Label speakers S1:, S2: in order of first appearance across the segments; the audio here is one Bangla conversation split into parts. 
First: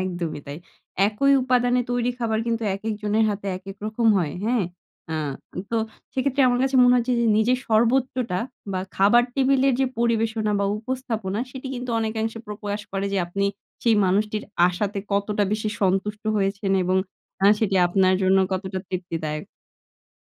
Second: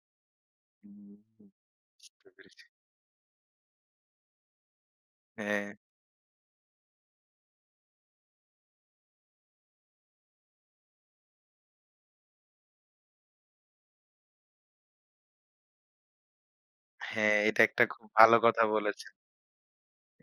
S1: একদমই তাই।
S2: হুম।
S1: একই উপাদানে তৈরি
S2: বুঝতে
S1: খাবার কিন্তু,
S2: পেরেছি।
S1: একেক জনের হাতে একেক রকম হয়। হ্যাঁ? আ
S2: হ্যাঁ।
S1: তো সেক্ষেত্রে আমার কাছে মনে হচ্ছে যে, নিজের সর্বোচ্চটা বা খাবার টেবিলের যে পরিবেশনা বা উপস্থাপনা, সেটি কিন্তু অনেকাংশে প্র প্রকাস করে যে, আপনি সেই মানুষটির আশাতে, কতটা বেশি সন্তুষ্ট হয়েছেন এবং
S2: হ্যাঁ,
S1: আ
S2: এটা
S1: সেটি
S2: একটা খুব
S1: আপনার
S2: ভালো
S1: জন্য
S2: কথা
S1: কতটা
S2: বলেছেন।
S1: তৃপ্তিদায়ক।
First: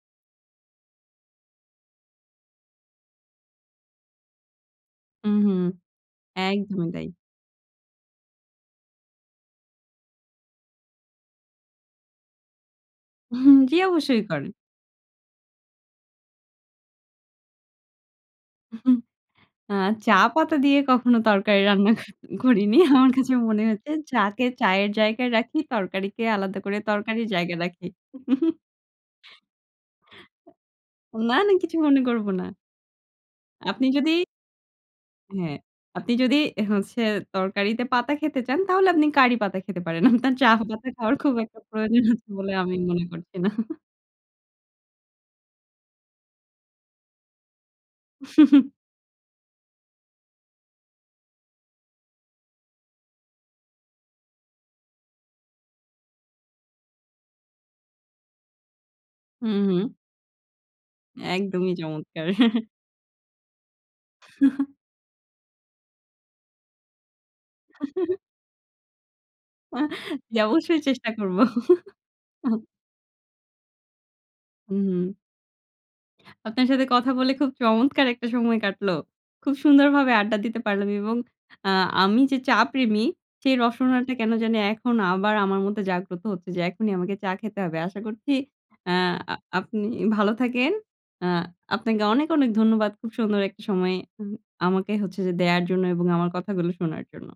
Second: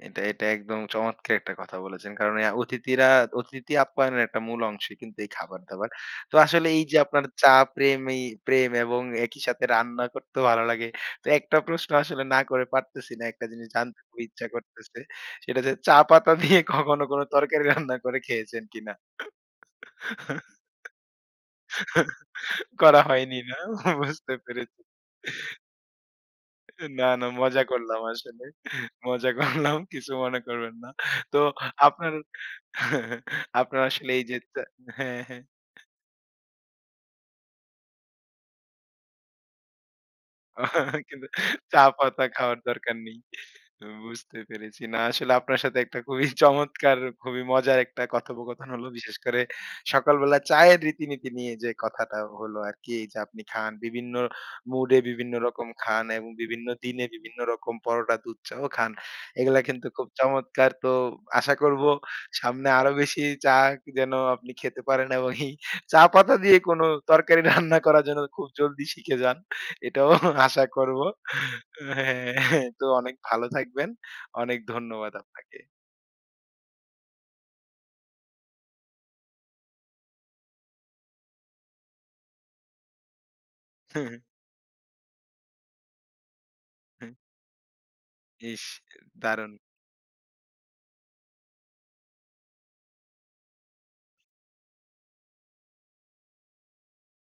S2: এটা, এটা একদম চমৎকার একটা কথা বলেছেন। কারণ আ অতিথিরা, অতিথি আপ্যায়নের একটা মূল অংশই কিন্তু,
S1: হু,
S2: এই
S1: হু।
S2: খাবার-দাবার। তো আসলে এই
S1: একদমই
S2: যে
S1: তাই।
S2: আপনার চা প্রেমি প্রেম এবং একই সাথে রান্না করতেও ভালো লাগে। তো একটা প্রশ্ন আসলে না করে পারতেছি না। একটা জিনিস
S1: জ্বি,
S2: জানতে খুব
S1: অবশ্যই
S2: ইচ্ছা
S1: করে।
S2: করতেছে। সেটা যে, চা পাতা দিয়ে কখনো কোন তরকারি রান্না করে খেয়েছেন কিনা?
S1: আ চা পাতা দিয়ে কখনো তরকারি রান্না ক করিনি।
S2: করা
S1: আমার কাছে
S2: হয়নি, না?
S1: মনে হচ্ছে
S2: বুঝতে
S1: চাকে
S2: পেরেছি।
S1: চায়ের জায়গায় রাখি। তরকারিকে আলাদা করে
S2: এ না, না।
S1: তরকারির জায়গায়
S2: মজা
S1: রাখি।
S2: করলাম আসলে। মজা করলাম। কিছু মনে করবেন না।
S1: না,
S2: তো
S1: না কিছু মনে
S2: আপনার,
S1: করব না।
S2: আপনার
S1: আপনি
S2: আসলে
S1: যদি
S2: এই যে চা হ্যাঁ, হ্যাঁ।
S1: হ্যাঁ। আপনি যদি এ হচ্ছে, তরকারিতে পাতা খেতে চান? তাহলে আপনি কারি পাতা খেতে পারেন। আপনার চা পাতা
S2: অ
S1: খাওয়ার
S2: কিন্তু
S1: খুব একটা
S2: চা
S1: প্রয়োজন
S2: পাতা
S1: আছে বলে
S2: খাওয়ার
S1: আমি
S2: দরকার
S1: মনে
S2: নেই।
S1: করছি না।
S2: উ বুঝতে পেরেছি। না, আসলে আপনার সাথে একটা খুবই চমৎকার খুবই মজার একটা
S1: হুম, হুম।
S2: কথোপকথন হলো। বিশেষ করে সকালবেলা চায়ের রীতিনীতি নিয়ে যে কথাটা হলো আরকি, এই যে আপনি খান। বিভিন্ন মুডে, বিভিন্ন রকম খান এবং বিভিন্ন দিনে বিভিন্ন রকম পরোটা, দুধ চাও খান।
S1: হু,
S2: এগুলা কিন্তু
S1: হু।
S2: খুব চমৎকার। তো আশা
S1: একদমই
S2: করব
S1: চমৎকার!
S2: সামনে আরো বেশি চা যেন আপনি খেতে পারেন এবং এই চা পাতা দিয়ে কোন তরকারি রান্না করার জন্য খুব জলদি শিখে যান। এটাও
S1: জি
S2: আশা
S1: অবশ্যই
S2: করব।
S1: চেষ্টা
S2: ও
S1: করবো। আব
S2: হ্যাঁ। তো অনেক ভালো থাকবেন। অনেক
S1: উ হু।
S2: ধন্যবাদ আপনাকে।
S1: আপনার সাথে কথা বলে খুব চমৎকার একটা সময় কাটল। খুব সুন্দরভাবে আড্ডা দিতে পারলাম এবং আ আমি যে চা প্রেমী, সেই রসনাটা কেন জানি এখন আবার আমার মধ্যে জাগ্রত হচ্ছে যে, এখনই
S2: হুম।
S1: আমাকে চা খেতে হবে। আশা করছি
S2: ইস!
S1: আ
S2: দারুণ।
S1: আপনি ভালো থাকেন। আ আপনাকে অনেক, অনেক ধন্যবাদ। খুব সুন্দর একটা সময় উহ আমাকে হচ্ছে যে দেয়ার জন্য এবং আমার কথাগুলো শোনার জন্য।